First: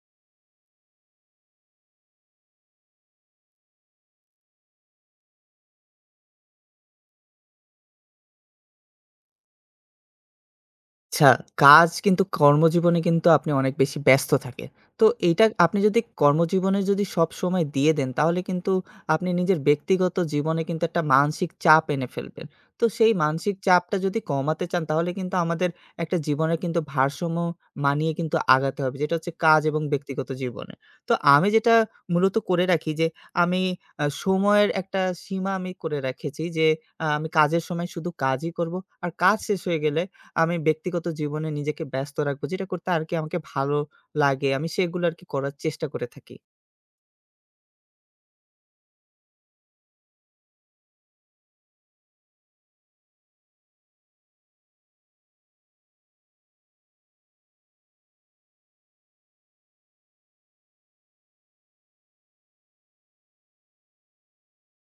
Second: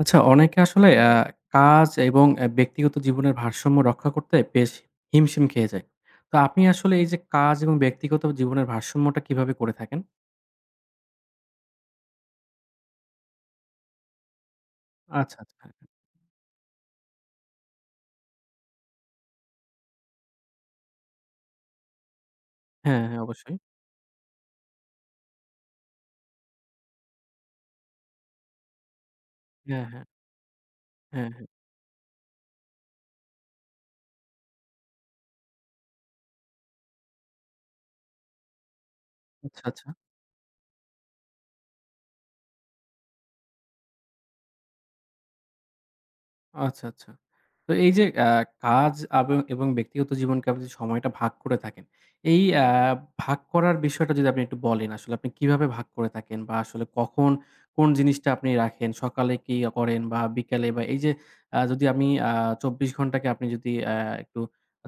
আচ্ছা, অনেকে আসলে কাজ এবং ব্যক্তিগত জীবনের ভারসাম্য রক্ষা করতে বেশ হিমশিম খেয়ে যায়। তো আপনি আসলে এই যে কাজ এবং ব্যক্তিগত জীবনের ভারসাম্যটা কিভাবে করে থাকেন? আচ্ছা, কাজ কিন্তু কর্মজীবনে কিন্তু আপনি অনেক বেশি ব্যস্ত থাকে। তো আচ্ছা, এইটা আচ্ছা। আপনি যদি কর্মজীবনে যদি সবসময় দিয়ে দেন তাহলে কিন্তু আপনি নিজের ব্যক্তিগত জীবনে কিন্তু একটা মানসিক চাপ এনে ফেলবেন। তো হ্যাঁ, সেই হ্যাঁ, মানসিক অবশ্যই। চাপটা যদি কমাতে চান তাহলে কিন্তু আমাদের একটা জীবনের কিন্তু ভারসাম্য মানিয়ে কিন্তু আগাতে হবে। যেটা হচ্ছে কাজ এবং হ্যাঁ, হ্যাঁ, ব্যক্তিগত জীবনে। তো হ্যাঁ, আমি হ্যাঁ। যেটা মূলত করে রাখি যে আমি সময়ের একটা সীমা আমি করে রেখেছি যে আমি কাজের সময় শুধু কাজই করব। আর কাজ শেষ আচ্ছা, হয়ে আচ্ছা। গেলে আমি ব্যক্তিগত জীবনে নিজেকে ব্যস্ত রাখবো। যেটা করতে আরকি আমাকে ভালো লাগে। আমি সেগুলো আরকি করার চেষ্টা করে থাকি। আচ্ছা, আচ্ছা। তো এই যে কাজ এবং ব্যক্তিগত জীবনকে আপনি যে সময়টা ভাগ করে থাকেন, এই ভাগ করার বিষয়টা যদি আপনি একটু বলেন আসলে আপনি কিভাবে ভাগ করে থাকেন? বা আসলে কখন কোন জিনিসটা আপনি রাখেন? সকালে কি করেন বা বিকালে বা এই যে যদি আমি ২৪ ঘন্টাকে আপনি যদি একটু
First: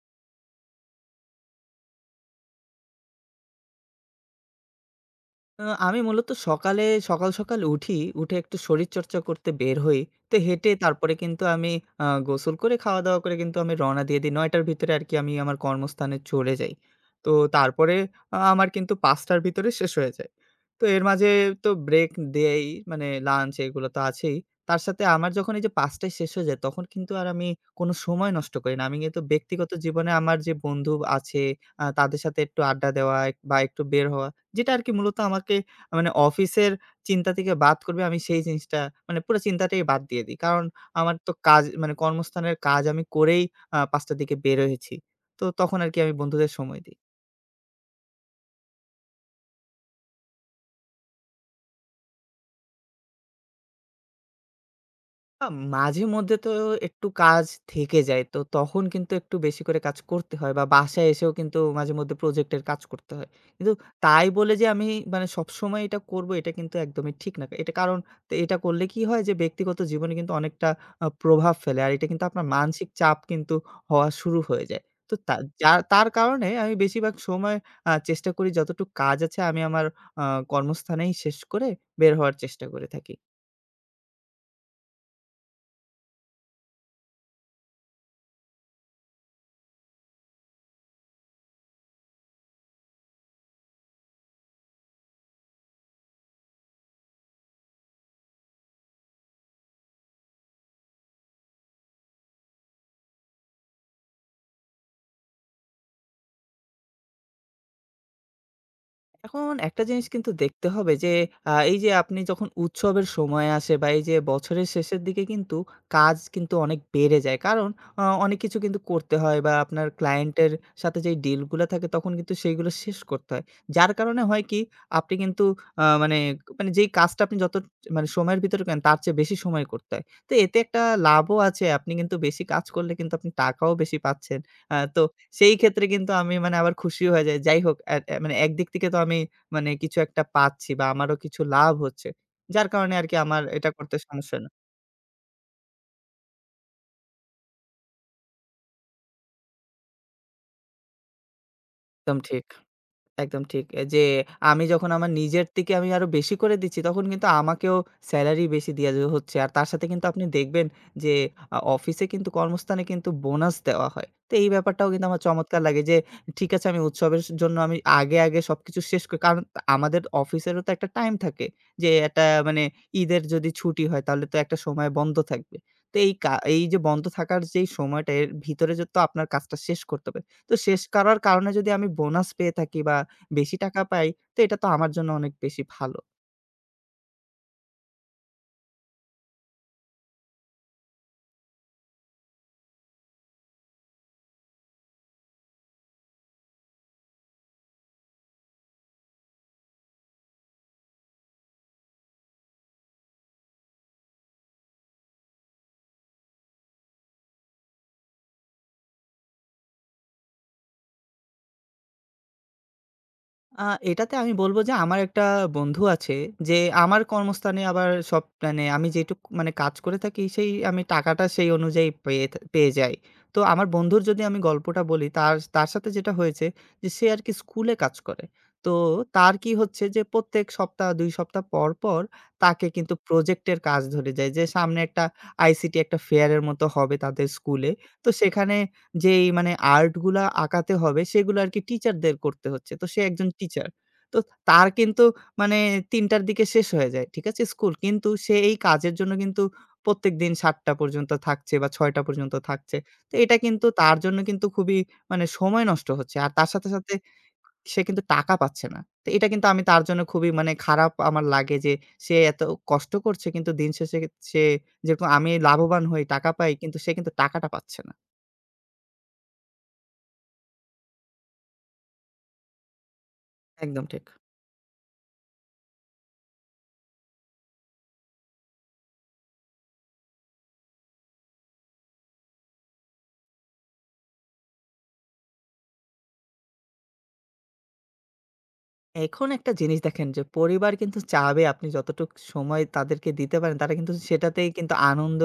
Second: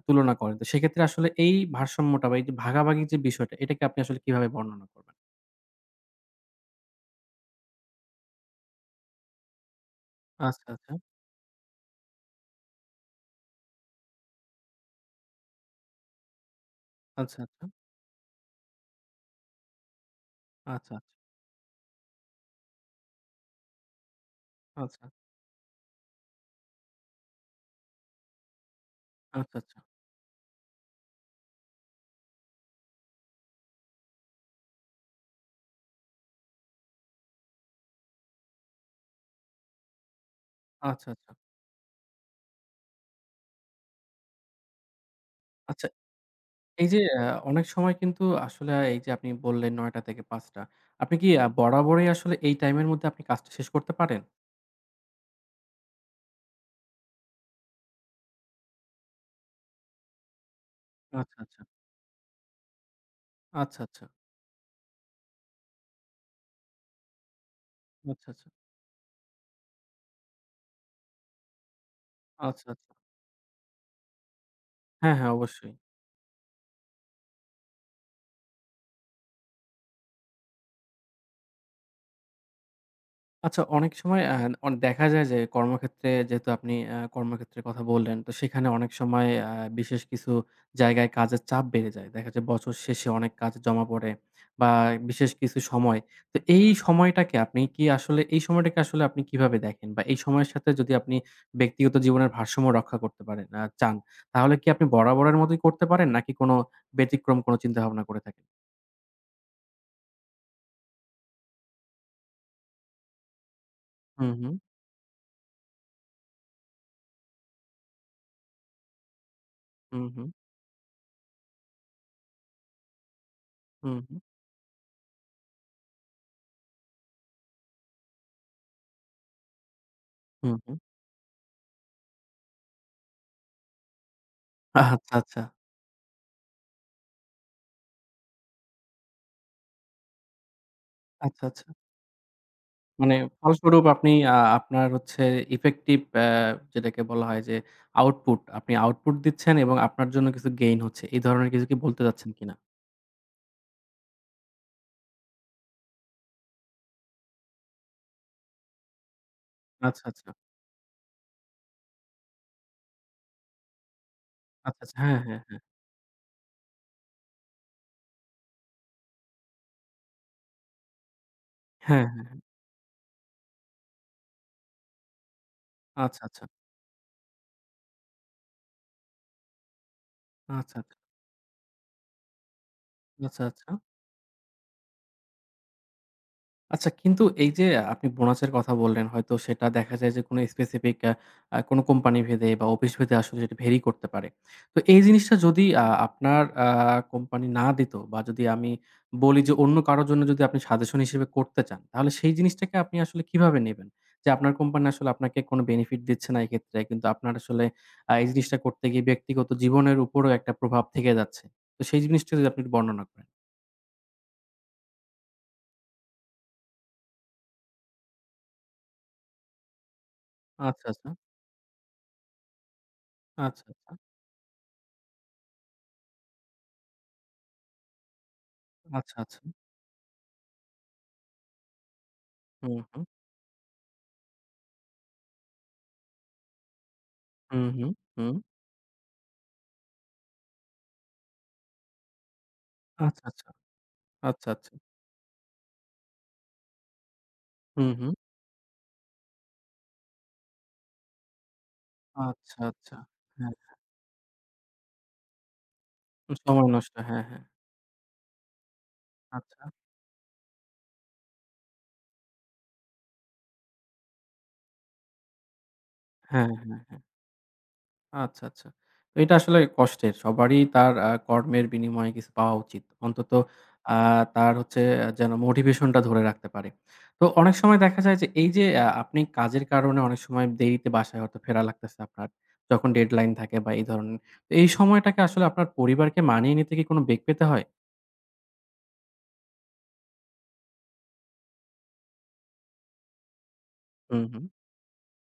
তুলনা করেন, তো সেক্ষেত্রে আসলে এই ভারসাম্যটা বা এই যে ভাগাভাগির যে বিষয়টা এটাকে আপনি আসলে কিভাবে বর্ণনা করবেন? আমি মূলত সকাল, সকাল উঠি। উঠে একটু শরীরচর্চা করতে বের হই। তো আচ্ছা, হেঁটে আচ্ছা, তারপরে কিন্তু আমি গোসল করে খাওয়া-দাওয়া করে কিন্তু আমি রওনা দিয়ে দিই। ৯ টার ভিতরে আরকি আমি আমার কর্মস্থানে চলে যাই। তো আচ্ছা, তারপরে আমার কিন্তু ৫ টার ভিতরে শেষ হয়ে যায়। তো আচ্ছা, আচ্ছা, এর মাঝে তো ব্রেক দেই, মানে লাঞ্চ, এগুলো তো আছেই। তার সাথে আচ্ছা, আচ্ছা, আমার যখন এই যে ৫ টায় শেষ হয়ে যায়, তখন কিন্তু আর আমি কোনো সময় নষ্ট করি না। আমি কিন্তু আচ্ছা, ব্যক্তিগত আচ্ছা, জীবনে আমার যে বন্ধু আছে তাদের সাথে একটু আড্ডা দেওয়া বা একটু বের হওয়া, যেটা আরকি মূলত আমাকে, মানে অফিসের চিন্তা থেকে বাদ করবে, আমি সেই জিনিসটা, মানে পুরো চিন্তাটাই বাদ দিয়ে দিই। কারণ আচ্ছা, আমার তো আচ্ছা, কাজ, মানে কর্মস্থানের কাজ আমি করেই ৫ টার দিকে বের হয়েছি। তো তখন আচ্ছা। আরকি আমি বন্ধুদের সময় এই দিই। যে অনেক সময় কিন্তু আসলে এই যে আপনি বললেন ৯টা থেকে ৫টা। আপনি কি বরাবরই আসলে এই টাইমের মধ্যে আপনি কাজটা শেষ করতে পারেন? আ মাঝে মধ্যে তো একটু কাজ থেকে যায়। তো তখন কিন্তু একটু বেশি করে কাজ করতে হয় বা বাসায় এসেও আচ্ছা, কিন্তু আচ্ছা। মাঝে মধ্যে প্রজেক্টের কাজ করতে হয়। কিন্তু আচ্ছা, আচ্ছা। তাই বলে যে আমি, মানে সবসময় এটা করব, এটা কিন্তু একদমই ঠিক না। এটা, কারণ আচ্ছা, তো আচ্ছা। এটা করলে কি হয়, যে ব্যক্তিগত জীবনে কিন্তু অনেকটা প্রভাব ফেলে। আর এটা কিন্তু আপনার আচ্ছা, মানসিক আচ্ছা। চাপ কিন্তু হওয়া শুরু হয়ে যায়। তো হ্যাঁ, হ্যাঁ, তা যা অবশ্যই। তার কারণে আমি বেশিরভাগ সময় চেষ্টা করি যতটুকু কাজ আছে আমি আমার আ কর্মস্থানেই শেষ করে বের হওয়ার চেষ্টা করে থাকি। আচ্ছা, অনেক সময় আ অন দেখা যায় যে কর্মক্ষেত্রে যেহেতু আপনি কর্মক্ষেত্রের কথা বললেন, তো সেখানে অনেক সময় বিশেষ কিছু জায়গায় কাজের চাপ বেড়ে যায়। দেখা যায় বছর শেষে অনেক কাজ জমা পড়ে বা বিশেষ কিছু সময়। তো এই সময়টাকে আপনি কি আসলে এই সময়টাকে আসলে আপনি কিভাবে দেখেন? বা এই সময়ের সাথে যদি আপনি ব্যক্তিগত জীবনের ভারসাম্য রক্ষা করতে পারেন চান, তাহলে কি আপনি বরাবরের মতোই করতে পারেন? নাকি কোনো ব্যতিক্রম কোনো চিন্তাভাবনা করে থাকেন? এখন একটা জিনিস কিন্তু দেখতে হবে যে, এই যে আপনি যখন উৎসবের সময় আসে বা এই যে হুম, হুম, বছরের শেষের দিকে কিন্তু কাজ কিন্তু অনেক বেড়ে যায়। কারণ অনেক কিছু কিন্তু করতে হয় বা আপনার হুম, হুম, ক্লায়েন্টের সাথে যেই ডিল গুলা থাকে তখন কিন্তু সেইগুলো শেষ করতে হয়। যার হুম, হুম, কারণে হয় কি, আপনি কিন্তু আ মানে, মানে যেই কাজটা আপনি যত, মানে সময়ের ভিতরে করেন তার চেয়ে বেশি সময় করতে হয়। তো হুম, এতে হুম। একটা লাভও আছে। আপনি কিন্তু বেশি কাজ করলে কিন্তু আপনি টাকাও বেশি পাচ্ছেন। আচ্ছা, তো আচ্ছা। সেই ক্ষেত্রে কিন্তু আমি, মানে আবার খুশি হয়ে যাই। যাই হোক, এ এ মানে একদিক থেকে তো আমি, মানে কিছু একটা পাচ্ছি বা আমারও কিছু আচ্ছা, আচ্ছা। লাভ হচ্ছে। যার কারণে মানে আরকি আমার এটা ফলস্বরূপ করতে আপনি সমস্যা না। আপনার হচ্ছে ইফেক্টিভ যেটাকে বলা হয় যে আউটপুট, আপনি আউটপুট দিচ্ছেন এবং আপনার জন্য কিছু গেইন হচ্ছে। এই ধরনের কিছু কি বলতে একদম চাচ্ছেন ঠিক। কিনা? একদম ঠিক। এ যে আমি যখন আমার নিজের থেকে আমি আরো বেশি করে দিচ্ছি, তখন কিন্তু আমাকেও সেলারি বেশি দেয়া যে হচ্ছে। আর তার সাথে আচ্ছা, কিন্তু আপনি আচ্ছা। দেখবেন যে, অফিসে কিন্তু, কর্মস্থানে কিন্তু বোনাস দেওয়া হয়। তো এই আচ্ছা, ব্যাপারটাও আচ্ছা। কিন্তু হ্যাঁ, আমার হ্যাঁ, হ্যাঁ। চমৎকার লাগে যে, ঠিক আছে, আমি উৎসবের জন্য আমি আগে, আগে সবকিছু শেষ করি। কারণ আমাদের অফিসেরও তো একটা টাইম থাকে যে হ্যাঁ, একটা, হ্যাঁ। মানে ঈদের যদি ছুটি হয় তাহলে তো একটা সময় বন্ধ থাকবে। তো এই আচ্ছা, আচ্ছা। এই যে বন্ধ থাকার যেই সময়টা এর ভিতরে যে, তো আপনার কাজটা শেষ করতে হবে। তো আচ্ছা, শেষ আচ্ছা। করার কারণে যদি আমি বোনাস পেয়ে থাকি বা আচ্ছা, বেশি আচ্ছা। টাকা পাই, তো এটা তো আমার জন্য অনেক বেশি ভালো। আচ্ছা, কিন্তু এই যে আপনি বোনাসের কথা বললেন, হয়তো সেটা দেখা যায় যে কোনো স্পেসিফিক আ আ কোনো কোম্পানি ভেদে বা অফিস ভেদে আসলে সেটা ভেরি করতে পারে। তো এই জিনিসটা যদি আপনার কোম্পানি না দিত বা যদি আমি বলি যে অন্য কারো জন্য যদি আপনি সাজেশন হিসেবে করতে চান, তাহলে সেই জিনিসটাকে আপনি আসলে কিভাবে নেবেন? যে আপনার কোম্পানি আসলে আপনাকে কোনো বেনিফিট দিচ্ছে না এক্ষেত্রে। কিন্তু আপনার আসলে এই জিনিসটা করতে গিয়ে ব্যক্তিগত জীবনের উপরেও একটা প্রভাব থেকে যাচ্ছে। তো সেই জিনিসটা যদি আপনি একটু বর্ণনা করেন। আ এটাতে আমি বলব যে, আমার একটা বন্ধু আছে যে, আমার কর্মস্থানে আবার সব, মানে আমি যেটুক, মানে কাজ করে থাকি সেই আমি আচ্ছা, আচ্ছা। টাকাটা সেই অনুযায়ী পেয়ে যাই। তো আচ্ছা, আমার আচ্ছা। বন্ধুর যদি আমি গল্পটা বলি, তার তার সাথে যেটা হয়েছে যে, সে আরকি স্কুলে কাজ করে। তো আচ্ছা, তার আচ্ছা। কি হচ্ছে যে, প্রত্যেক সপ্তাহ ২ সপ্তাহ পর, পর তাকে হুম, কিন্তু হুম। প্রজেক্টের কাজ ধরে যায় যে, সামনে একটা আইসিটি একটা ফেয়ার এর মতো হবে তাদের হুম, স্কুলে। হুম, তো হুম। সেখানে যেই, মানে আর্ট গুলা আঁকাতে হবে সেগুলো আরকি টিচারদের করতে হচ্ছে। তো সে আচ্ছা, একজন আচ্ছা, টিচার। তো আচ্ছা, তার আচ্ছা। কিন্তু, মানে ৩ টার দিকে শেষ হয়ে যায়। ঠিক আছে? স্কুল। হুম, কিন্তু হুম। সে এই কাজের জন্য কিন্তু প্রত্যেকদিন ৭ টা পর্যন্ত থাকছে বা ৬ টা পর্যন্ত আচ্ছা, থাকছে। আচ্ছা। তো এটা হ্যাঁ, কিন্তু তার জন্য কিন্তু খুবই, মানে সময় নষ্ট হচ্ছে। আর তার সাথে, সময় সাথে নষ্ট। হ্যাঁ, হ্যাঁ। সে কিন্তু টাকা পাচ্ছে না। তো এটা কিন্তু আমি আচ্ছা। তার জন্য খুবই, মানে খারাপ আমার লাগে যে, সে এত কষ্ট করছে কিন্তু দিন শেষে সে, যেরকম আমি লাভবান হই, টাকা পাই, হ্যাঁ, কিন্তু হ্যাঁ, সে হ্যাঁ। কিন্তু টাকাটা পাচ্ছে না। আচ্ছা, আচ্ছা। তো এটা আসলে কষ্টের। সবারই তার কর্মের বিনিময়ে কিছু পাওয়া উচিত। অন্তত একদম আ ঠিক। তার হচ্ছে যেন মোটিভেশন টা ধরে রাখতে পারে। তো অনেক সময় দেখা যায় যে এই যে আপনি কাজের কারণে অনেক সময় দেরিতে বাসায় হয়তো ফেরা লাগতেছে আপনার। যখন ডেডলাইন থাকে বা এই ধরনের। তো এই সময়টাকে আসলে আপনার পরিবারকে মানিয়ে নিতে কি কোনো বেগ পেতে হয়? এখন একটা জিনিস দেখেন যে, পরিবার কিন্তু চাবে আপনি যতটুক সময় তাদেরকে দিতে পারেন তারা কিন্তু হুম, হুম। সেটাতেই কিন্তু আনন্দ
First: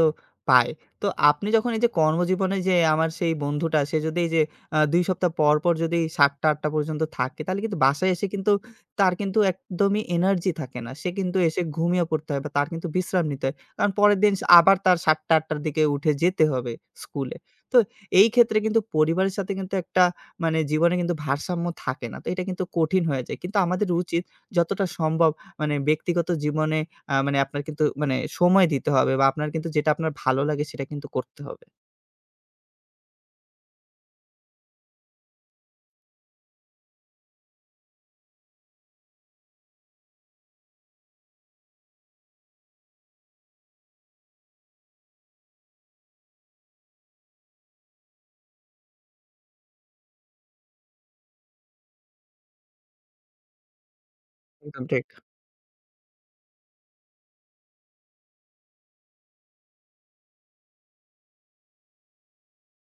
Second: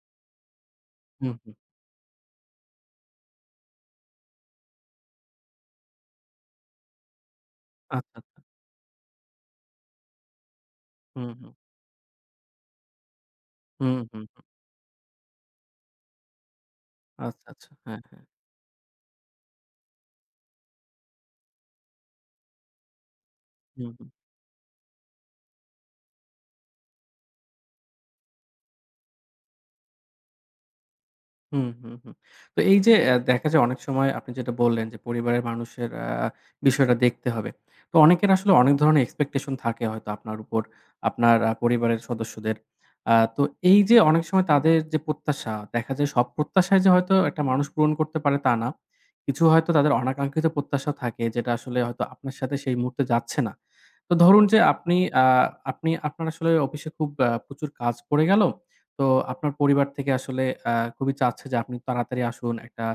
পায়। তো হুম, আপনি হুম। যখন এই যে কর্মজীবনে, যে আমার সেই বন্ধুটা সে যদি এই যে ২ সপ্তাহ পর, পর যদি ৭ঃ০০-৮ঃ০০ পর্যন্ত থাকে তাহলে কিন্তু বাসায় আচ্ছা। এসে কিন্তু তার কিন্তু একদমই এনার্জি থাকে না। সে হুম, কিন্তু হুম। এসে ঘুমিয়ে পড়তে হয় বা তার কিন্তু বিশ্রাম নিতে হয়। কারণ হুম, পরের হুম। দিন আবার তার ৭ঃ০০-৮ঃ০০ র দিকে উঠে যেতে হবে স্কুলে। আচ্ছা, আচ্ছা। তো হ্যাঁ, হ্যাঁ। এই ক্ষেত্রে কিন্তু পরিবারের সাথে কিন্তু একটা, মানে জীবনে কিন্তু ভারসাম্য থাকে না। তো এটা কিন্তু কঠিন হয়ে যায়। কিন্তু আমাদের হুম, হুম। উচিত যতটা সম্ভব, মানে ব্যক্তিগত জীবনে মানে আপনার কিন্তু, মানে সময় দিতে হবে বা আপনার কিন্তু যেটা আপনার ভালো লাগে সেটা কিন্তু করতে হবে। হুম, হুম, হুম। তো এই যে দেখা যায় অনেক সময় আপনি যেটা বললেন যে পরিবারের মানুষের বিষয়টা দেখতে হবে। তো অনেকের আসলে অনেক ধরনের expectation থাকে হয়তো আপনার উপর, আপনার পরিবারের সদস্যদের। তো এই যে অনেক সময় তাদের যে প্রত্যাশা, দেখা যায় সব প্রত্যাশাই যে হয়তো একটা মানুষ পূরণ করতে পারে তা না। কিছু হয়তো তাদের অনাকাঙ্ক্ষিত প্রত্যাশা থাকে যেটা আসলে হয়তো আপনার সাথে সেই মুহূর্তে যাচ্ছে না। তো ধরুন যে একদম আপনি ঠিক। আ আপনি আপনার আসলে অফিসে খুব প্রচুর কাজ পড়ে গেল। তো আপনার পরিবার থেকে আসলে খুবই চাচ্ছে যে আপনি তাড়াতাড়ি আসুন।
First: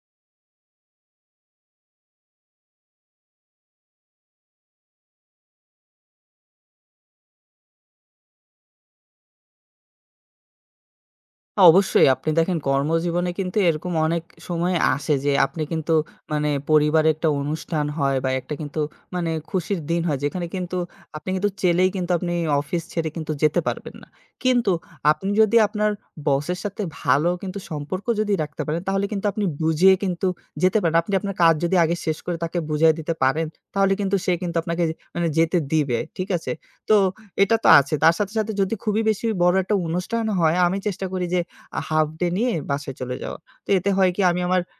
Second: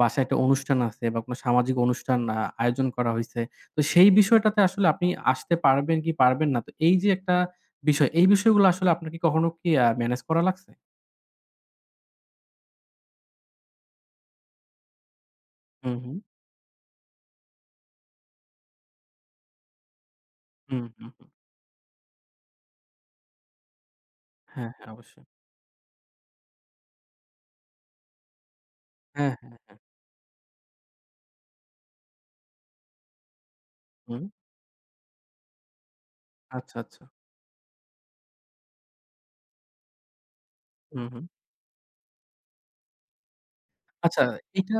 বাসায় একটা অনুষ্ঠান আছে বা কোনো সামাজিক অনুষ্ঠান আয়োজন করা হইছে। তো সেই বিষয়টাতে আসলে আপনি আসতে পারবেন কি পারবেন না? তো এই যে একটা বিষয়, এই বিষয়গুলো আসলে আপনার কি কখনো কি ম্যানেজ করা লাগছে? অবশ্যই, আপনি দেখেন কর্মজীবনে কিন্তু এরকম অনেক সময় আসে যে, আপনি কিন্তু, হুম, হুম। মানে পরিবারে একটা অনুষ্ঠান হয় বা একটা কিন্তু, মানে খুশির দিন হয় যেখানে কিন্তু হুম, হুম, হুম। আপনি কিন্তু চেলেই কিন্তু আপনি অফিস ছেড়ে কিন্তু যেতে পারবেন না। হ্যাঁ, কিন্তু হ্যাঁ, অবশ্যই। আপনি যদি আপনার বসের সাথে ভালো কিন্তু সম্পর্ক যদি রাখতে পারেন তাহলে কিন্তু হ্যাঁ, আপনি হ্যাঁ। বুঝিয়ে কিন্তু যেতে পারেন। আপনি আপনার কাজ যদি আগে শেষ করে তাকে বুঝায় দিতে পারেন তাহলে কিন্তু হুম। সে কিন্তু আপনাকে, মানে যেতে দিবে। ঠিক আছে? আচ্ছা, তো আচ্ছা। এটা তো আছে। তার সাথে, সাথে যদি খুবই বেশি বড় একটা অনুষ্ঠান হয় আমি চেষ্টা হুম, হুম। করি যে হাফ ডে নিয়ে বাসায় চলে যাওয়া। তো এতে হয় কি, আচ্ছা, আমি আমার, এটা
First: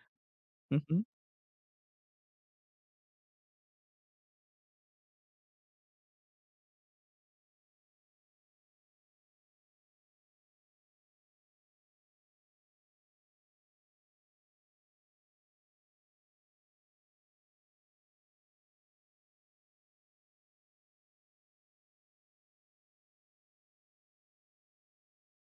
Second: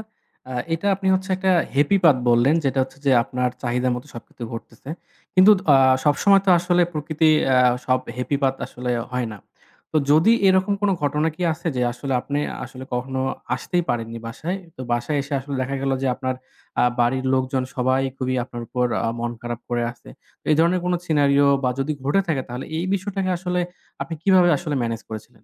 আ হু, এটা হু। আপনি হচ্ছে একটা happy path বললেন, যেটা হচ্ছে যে আপনার চাহিদা মতো সবকিছু ঘটতেছে। কিন্তু সবসময় তো আসলে প্রকৃতি আ সব happy path আসলে হয় না। তো যদি এরকম কোনো ঘটনা কি আছে যে আসলে আপনি আসলে কখনো আসতেই পারেননি বাসায়? তো বাসায় এসে আসলে দেখা গেল যে আপনার বাড়ির লোকজন সবাই খুবই আপনার উপর মন খারাপ করে আছে। তো এই ধরনের কোনো সিনারিও বা যদি ঘটে থাকে তাহলে এই বিষয়টাকে আসলে আপনি কিভাবে আসলে ম্যানেজ করেছিলেন?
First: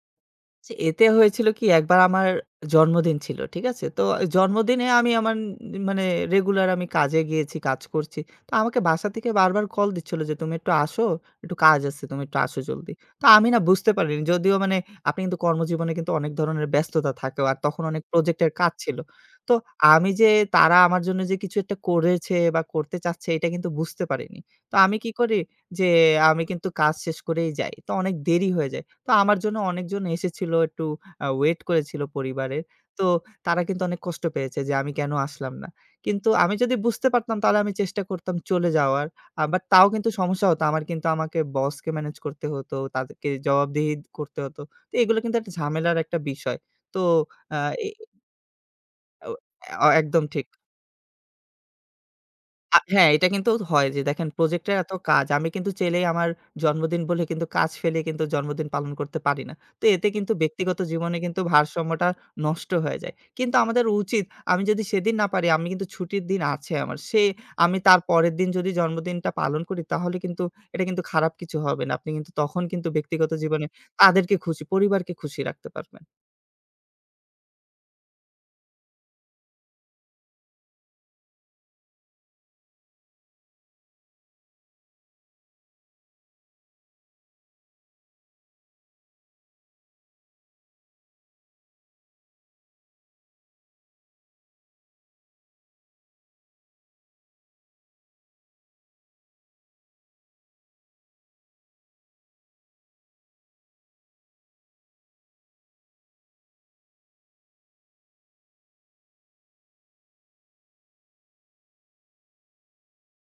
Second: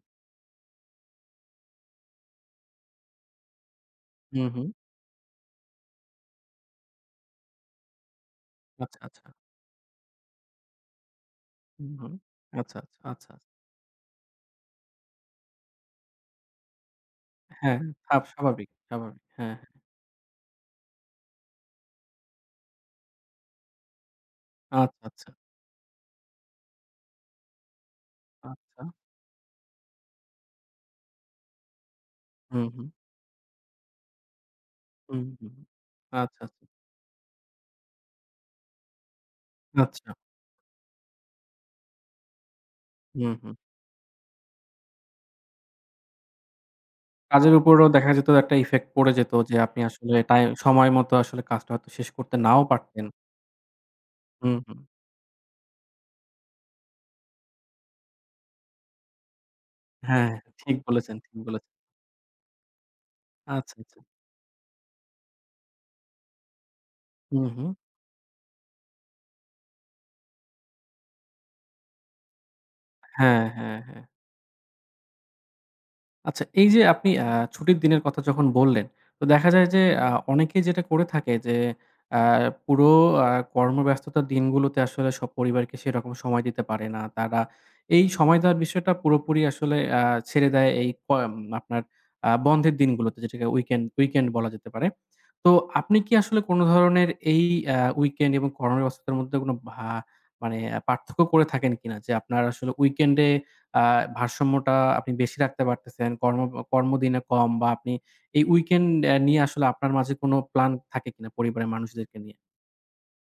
জি, এতে হয়েছিল কি, একবার আমার জন্মদিন ছিল। ঠিক আছে? তো হুম, হুম। জন্মদিনে আমি আমার মানে রেগুলার আমি কাজে গিয়েছি, কাজ করছি। তো আমাকে আচ্ছা, বাসা আচ্ছা। থেকে বারবার কল দিচ্ছিল যে, "তুমি একটু আসো, একটু কাজ হুম, আছে। হুম। তুমি একটু আসো আচ্ছা, জলদি।" আচ্ছা, তো আচ্ছা। আমি না বুঝতে পারিনি। যদিও, মানে আপনি কিন্তু কর্মজীবনে কিন্তু অনেক ধরনের ব্যস্ততা থাকে আর হ্যাঁ, তখন হ্যাঁ, অনেক প্রজেক্টের স্বাভাবিক, কাজ ছিল। স্বাভাবিক। তো হ্যাঁ, হ্যাঁ। আমি যে, তারা আমার জন্য যে কিছু একটা করেছে বা করতে চাচ্ছে এটা কিন্তু বুঝতে পারিনি। তো আমি আচ্ছা, কি আচ্ছা, করি যে, আমি কিন্তু কাজ শেষ করেই যাই। তো অনেক দেরি হয়ে যায়। আচ্ছা। তো আমার জন্য অনেকজন এসেছিল, একটু ওয়েট করেছিল পরিবারের। হুম, হুম, তো তারা কিন্তু অনেক কষ্ট পেয়েছে যে, আমি কেন হুম, আসলাম হুম। না। কিন্তু আচ্ছা, আমি আচ্ছা, যদি বুঝতে পারতাম তাহলে আমি চেষ্টা করতাম চলে যাওয়ার। বাট তাও কিন্তু আচ্ছা। সমস্যা হতো। আমার কিন্তু, আমাকে বসকে ম্যানেজ করতে হতো, তাদেরকে হুম, হুম। জবাবদিহি করতে হতো। তো এগুলো কিন্তু একটা ঝামেলার একটা বিষয়। তো কাজের আ এ উপরও দেখা যেত একটা ইফেক্ট পড়ে ও যেত যে আপনি আ আসলে একদম ঠিক। সময় মতো আসলে কাজটা হয়তো শেষ করতে নাও পারতেন। হ্যাঁ, এটা কিন্তু হয় যে, দেখেন হুম, প্রজেক্টের হুম। এত কাজ আমি কিন্তু চাইলেই আমার জন্মদিন বলে কিন্তু কাজ ফেলে কিন্তু জন্মদিন পালন করতে পারি না। তো এতে হ্যাঁ, কিন্তু হ্যাঁ, ঠিক ব্যক্তিগত জীবনে বলেছেন, ঠিক কিন্তু বলেছেন। ভারসাম্যটা নষ্ট হয়ে যায়। কিন্তু আচ্ছা, আমাদের আচ্ছা। উচিত, আমি যদি সেদিন না পারি, আমি কিন্তু ছুটির দিন আছে আমার। সে হুম, হুম। আমি তার পরের দিন যদি জন্মদিনটা পালন করি তাহলে কিন্তু এটা কিন্তু খারাপ কিছু হবে না। আপনি কিন্তু তখন কিন্তু ব্যক্তিগত হ্যাঁ, জীবনে হ্যাঁ, হ্যাঁ। তাদেরকে খুশি, পরিবারকে খুশি রাখতে পারবেন। আচ্ছা, এই যে আপনি ছুটির দিনের কথা যখন বললেন, তো দেখা যায় যে অনেকেই যেটা করে থাকে যে আ পুরো আ কর্মব্যস্ততার দিনগুলোতে আসলে সব পরিবারকে সেরকম সময় দিতে পারে না। তারা এই সময় দেওয়ার বিষয়টা পুরোপুরি আসলে ছেড়ে দেয় এই আপনার বন্ধের দিনগুলোতে যেটাকে উইকেন্ড, উইকেন্ড বলা যেতে পারে। তো আপনি কি আসলে কোনো ধরনের এই উইকেন্ড এবং কর্মব্যস্ততার মধ্যে কোনো মানে পার্থক্য করে থাকেন কিনা? যে আপনার আসলে উইকেন্ডে আ ভারসাম্যটা আপনি বেশি রাখতে পারতেছেন, কর্মদিনে কম বা আপনি এই উইকেন্ড নিয়ে আসলে আপনার মাঝে কোনো প্ল্যান থাকে কিনা পরিবারের মানুষদেরকে নিয়ে?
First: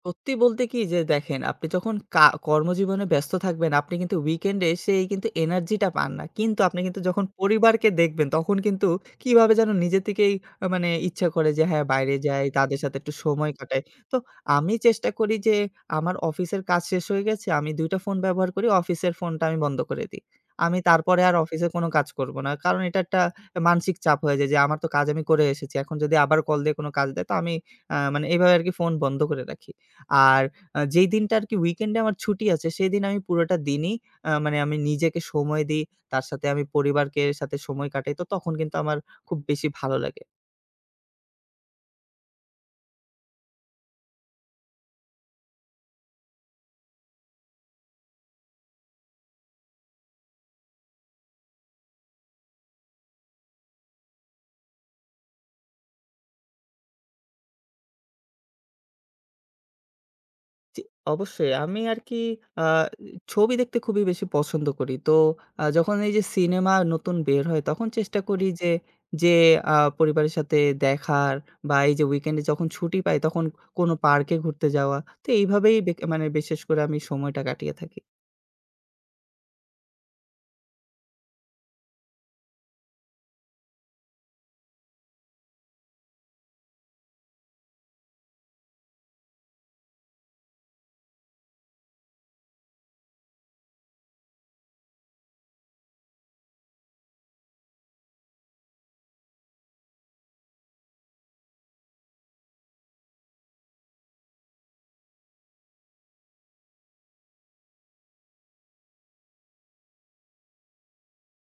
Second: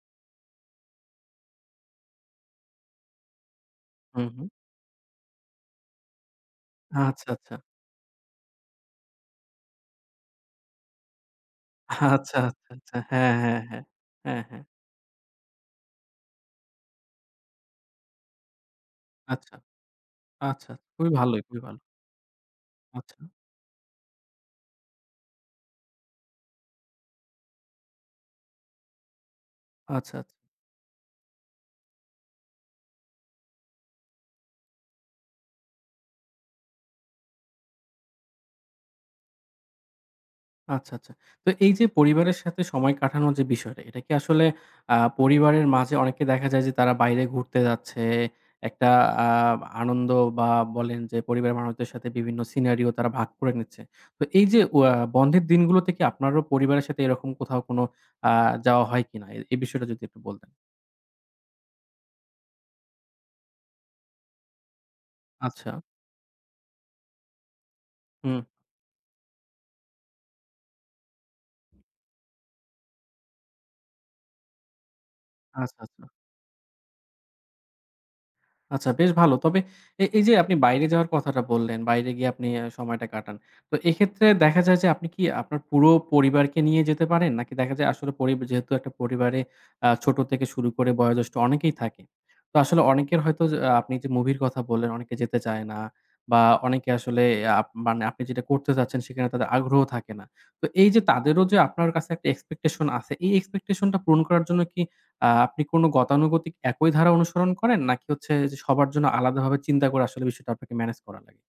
সত্যি বলতে কি যে দেখেন, আপনি যখন কর্মজীবনে ব্যস্ত থাকবেন, আপনি কিন্তু হুম, হুম। উইকেন্ডে সেই কিন্তু এনার্জিটা পান না। কিন্তু আপনি কিন্তু যখন আচ্ছা, আচ্ছা। পরিবারকে দেখবেন, তখন কিন্তু কিভাবে যেন নিজে থেকেই মানে ইচ্ছা করে যে, হ্যাঁ, বাইরে আচ্ছা, যাই, আচ্ছা, তাদের সাথে আচ্ছা। একটু হ্যাঁ, সময় হ্যাঁ, কাটাই। হ্যাঁ। তো হ্যাঁ, হ্যাঁ। আমি চেষ্টা করি যে, আমার অফিসের কাজ শেষ হয়ে গেছে, আমি ২ টা ফোন ব্যবহার করি, অফিসের ফোনটা আচ্ছা, আমি বন্ধ করে দিই। আচ্ছা। আমি খুবই তারপরে আর ভালোই, খুবই অফিসে ভালো। কোনো কাজ করব না। কারণ এটা আচ্ছা, একটা মানসিক চাপ হয়ে যায় যে, আমার তো কাজ আমি করে এসেছি। এখন যদি আবার কল দিয়ে কোনো কাজ দেয়, তো আমি মানে এভাবে আরকি ফোন বন্ধ করে রাখি। আচ্ছা। আর যেই দিনটা আরকি উইকেন্ডে আমার ছুটি আছে, সেদিন আমি পুরোটা দিনই মানে আমি নিজেকে সময় দিই। তার সাথে আমি পরিবারকে সাথে সময় কাটাই। তো তখন কিন্তু আমার খুব বেশি ভালো লাগে। আচ্ছা, আচ্ছা। তো এই যে পরিবারের সাথে সময় কাটানোর যে বিষয়টা, এটা কি আসলে পরিবারের মাঝে অনেকে দেখা যায় যে তারা বাইরে ঘুরতে যাচ্ছে। একটা আ আনন্দ বা বলেন যে পরিবারের মানুষদের সাথে বিভিন্ন সিনারিও তারা ভাগ করে নিচ্ছে। তো এই যে বন্ধের দিনগুলোতে কি আপনারও পরিবারের সাথে এরকম কোথাও কোনো আ যাওয়া হয় কিনা? এই বিষয়টা যদি একটু বলতেন। জি, অবশ্যই। আমি আরকি আ ছবি দেখতে খুবই বেশি পছন্দ করি। তো আচ্ছা। যখন এই যে সিনেমা নতুন বের হয়, তখন চেষ্টা হুম। করি যে পরিবারের সাথে দেখার, বা এই যে উইকেন্ডে যখন ছুটি পাই, তখন কোনো পার্কে ঘুরতে যাওয়া। তো এইভাবেই আচ্ছা, আচ্ছা। মানে বিশেষ করে আমি সময়টা কাটিয়ে থাকি। আচ্ছা, বেশ ভালো। তবে এই যে আপনি বাইরে যাওয়ার কথাটা বললেন, বাইরে গিয়ে আপনি সময়টা কাটান। তো এক্ষেত্রে দেখা যায় যে আপনি কি আপনার পুরো পরিবারকে নিয়ে যেতে পারেন? নাকি দেখা যায় আসলে যেহেতু একটা পরিবারে ছোট থেকে শুরু করে বয়োজ্যেষ্ঠ অনেকেই থাকে। তো আসলে অনেকের হয়তো যে আপনি যে মুভির কথা বললেন অনেকে যেতে চায় না বা অনেকে আসলে আহ, আপ মানে আপনি যেটা করতে চাচ্ছেন সেখানে তাদের আগ্রহ থাকে না। তো এই যে তাদেরও যে আপনার কাছে একটা এক্সপেকটেশন আছে, এই এক্সপেকটেশনটা পূরণ করার জন্য কি আপনি কোনো গতানুগতিক একই ধারা অনুসরণ করেন? নাকি হচ্ছে যে সবার জন্য আলাদাভাবে চিন্তা করে আসলে বিষয়টা আপনাকে ম্যানেজ করা লাগে?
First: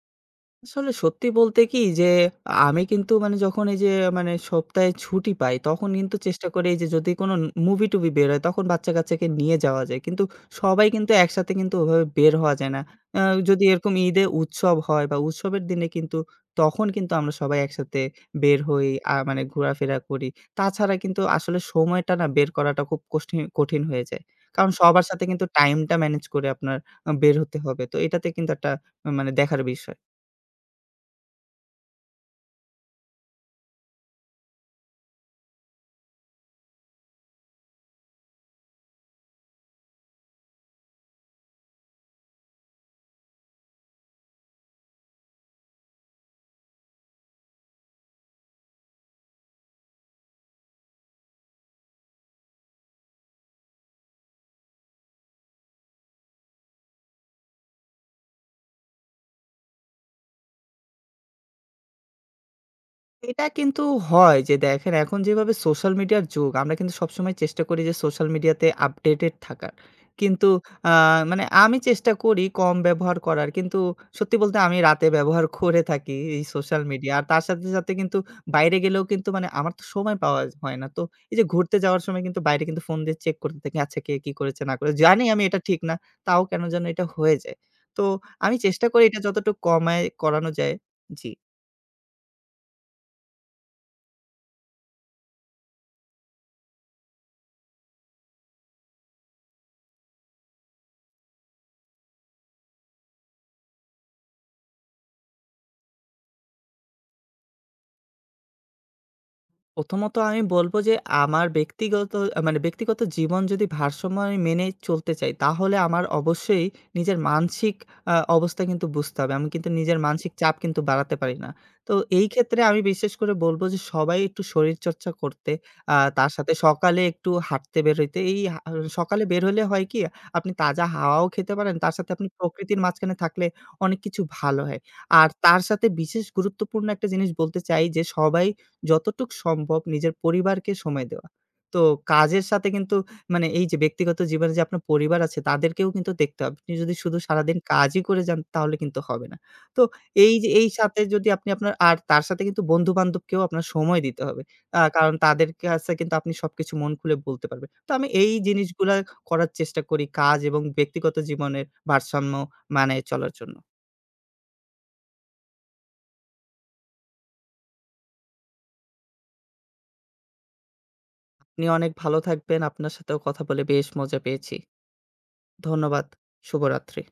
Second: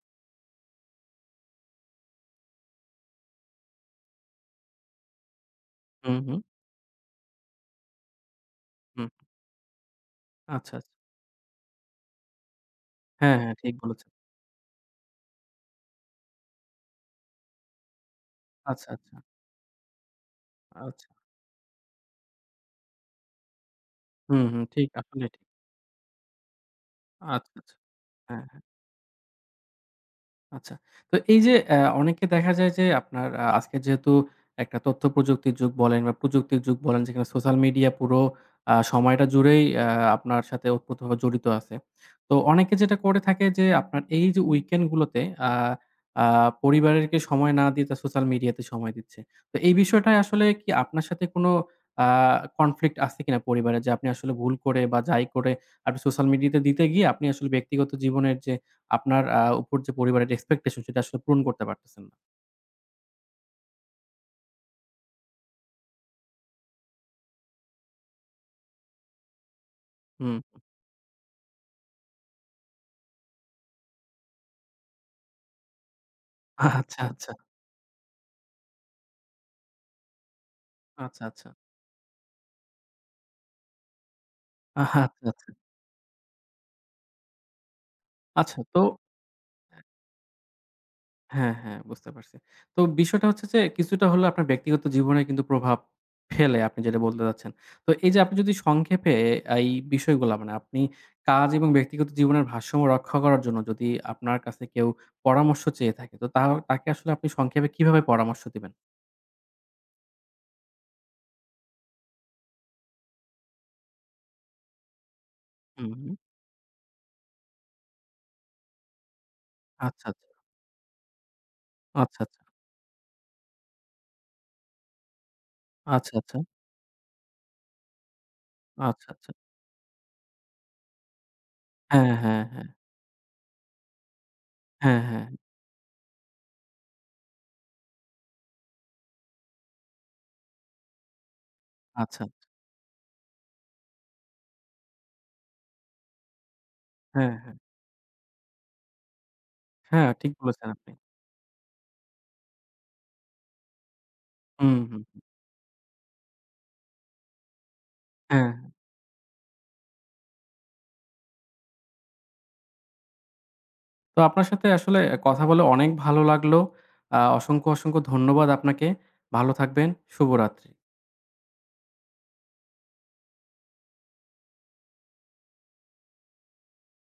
আসলে সত্যি বলতে কি যে, আমি কিন্তু, মানে যখন এই যে, মানে সপ্তাহে ছুটি পাই, তখন কিন্তু হুম, হুম, চেষ্টা করি এই যে, যদি কোনো মুভি-টুভি বের হয়, তখন হুম। বাচ্চা-কাচ্চাকে নিয়ে যাওয়া যায়। কিন্তু আচ্ছা, সবাই আচ্ছা। কিন্তু একসাথে কিন্তু ওভাবে বের হওয়া যায় না। আ হ্যাঁ, হ্যাঁ, যদি ঠিক এরকম বলেছেন। ঈদে উৎসব হয় বা উৎসবের দিনে কিন্তু তখন কিন্তু আমরা সবাই একসাথে বের হই, আচ্ছা, আচ্ছা, মানে ঘোরাফেরা করি। তাছাড়া আচ্ছা। কিন্তু আসলে সময়টা না বের করাটা খুব কঠিন হয়ে যায়। হুম, হুম, কারণ ঠিক সবার সাথে আসলেই কিন্তু ঠিক। টাইমটা ম্যানেজ করে আপনার বের আচ্ছা, হতে আচ্ছা। হবে। তো এটাতে হ্যাঁ। কিন্তু একটা মানে দেখার বিষয়। আচ্ছা। তো এই যে অনেকে দেখা যায় যে আপনার আজকে যেহেতু একটা তথ্য প্রযুক্তির যুগ বলেন বা প্রযুক্তির যুগ বলেন যেখানে সোশ্যাল মিডিয়া পুরো সময়টা জুড়েই আপনার সাথে ওতপ্রোতভাবে জড়িত আছে। তো অনেকে যেটা করে থাকে যে আপনার এই যে উইকেন্ড গুলোতে আ আ পরিবারেরকে সময় না দিয়ে তারা সোশ্যাল মিডিয়াতে সময় দিচ্ছে। তো এই বিষয়টায় আসলে কি আপনার সাথে কোনো আ কনফ্লিক্ট আছে কিনা পরিবারে যে আপনি আসলে ভুল করে বা যাই করে আপনি সোশ্যাল মিডিয়াতে দিতে গিয়ে আপনি আসলে ব্যক্তিগত জীবনের যে আপনার উপর যে পরিবারের এক্সপেকটেশন সেটা আসলে পূরণ করতে পারতেছেন না। এটা কিন্তু হয় যে, দেখেন এখন যেভাবে সোশ্যাল মিডিয়ার যুগ, আমরা কিন্তু সবসময় চেষ্টা করি যে সোশ্যাল মিডিয়াতে আপডেটেড থাকার। হুম। কিন্তু আ মানে আমি চেষ্টা করি কম ব্যবহার করার। কিন্তু সত্যি বলতে আমি রাতে ব্যবহার করে থাকি এই সোশ্যাল আচ্ছা, মিডিয়া। আর আচ্ছা, তার সাথে, সাথে কিন্তু বাইরে গেলেও কিন্তু, মানে আমার তো সময় পাওয়া হয় না। তো আচ্ছা, এই যে আচ্ছা, ঘুরতে যাওয়ার সময় কিন্তু বাইরে কিন্তু ফোন দিয়ে চেক করতে থাকি। আচ্ছা, কে কি করেছে না করেছে। আহা, আচ্ছা, জানি আমি আচ্ছা, এটা ঠিক না। তাও কেন যেন এটা হয়ে যায়। তো আমি আচ্ছা। তো চেষ্টা করি এটা যতটুকু কমায় করানো যায়। জি। হ্যাঁ, হ্যাঁ, বুঝতে পারছি। তো বিষয়টা হচ্ছে যে কিছুটা হলেও আপনার ব্যক্তিগত জীবনে কিন্তু প্রভাব ফেলে আপনি যেটা বলতে চাচ্ছেন। তো এই যে আপনি যদি সংক্ষেপে এই বিষয়গুলা মানে আপনি কাজ এবং ব্যক্তিগত জীবনের ভারসাম্য রক্ষা করার জন্য যদি আপনার কাছে কেউ পরামর্শ চেয়ে থাকে তো তাকে আসলে আপনি সংক্ষেপে কিভাবে পরামর্শ দিবেন? প্রথমত আমি বলব যে, আমার ব্যক্তিগত আ মানে ব্যক্তিগত জীবন যদি ভারসাম্য আমি মেনে চলতে চাই, তাহলে হুম, আমার অবশ্যই নিজের মানসিক অবস্থা কিন্তু বুঝতে হবে। আমি কিন্তু নিজের আচ্ছা, আচ্ছা, মানসিক চাপ কিন্তু বাড়াতে পারি না। তো আচ্ছা, এই আচ্ছা, আচ্ছা, ক্ষেত্রে আমি বিশেষ করে বলব যে, সবাই একটু শরীরচর্চা করতে, আচ্ছা, তার আচ্ছা। সাথে সকালে একটু হাঁটতে বের হইতে। এই সকালে আচ্ছা। বের হলে হয় কি, আপনি তাজা হাওয়াও খেতে পারেন, তার সাথে হ্যাঁ, আপনি হ্যাঁ, হ্যাঁ। প্রকৃতির মাঝখানে থাকলে অনেক কিছু ভালো হয়। হ্যাঁ, হ্যাঁ। আর তার সাথে বিশেষ গুরুত্বপূর্ণ একটা জিনিস বলতে চাই যে, সবাই যতটুক সম্ভব নিজের পরিবারকে সময় দেওয়া। তো আচ্ছা। কাজের সাথে কিন্তু, মানে এই যে ব্যক্তিগত জীবনে যে আপনার পরিবার আছে তাদেরকেও কিন্তু দেখতে হবে। আপনি যদি শুধু হ্যাঁ, হ্যাঁ। সারাদিন কাজই করে যান তাহলে কিন্তু হবে না। তো হ্যাঁ, ঠিক এই যে, এই বলেছেন আপনি। সাথে যদি আপনি আপনার, আর তার সাথে কিন্তু বন্ধু-বান্ধবকেও আপনার সময় দিতে হবে। হুম, হুম। কারণ তাদের কাছে কিন্তু আপনি সবকিছু মন খুলে বলতে পারবেন। তো আমি এই হ্যাঁ। হ্যাঁ। জিনিসগুলা করার চেষ্টা করি কাজ এবং ব্যক্তিগত জীবনের ভারসাম্য মানায় চলার জন্য। তো আপনার সাথে আসলে কথা বলে অনেক ভালো লাগলো। অসংখ্য, অসংখ্য ধন্যবাদ আপনাকে। ভালো থাকবেন। শুভরাত্রি। আপনি অনেক ভালো থাকবেন। আপনার সাথেও কথা বলে বেশ মজা পেয়েছি। ধন্যবাদ। শুভরাত্রি।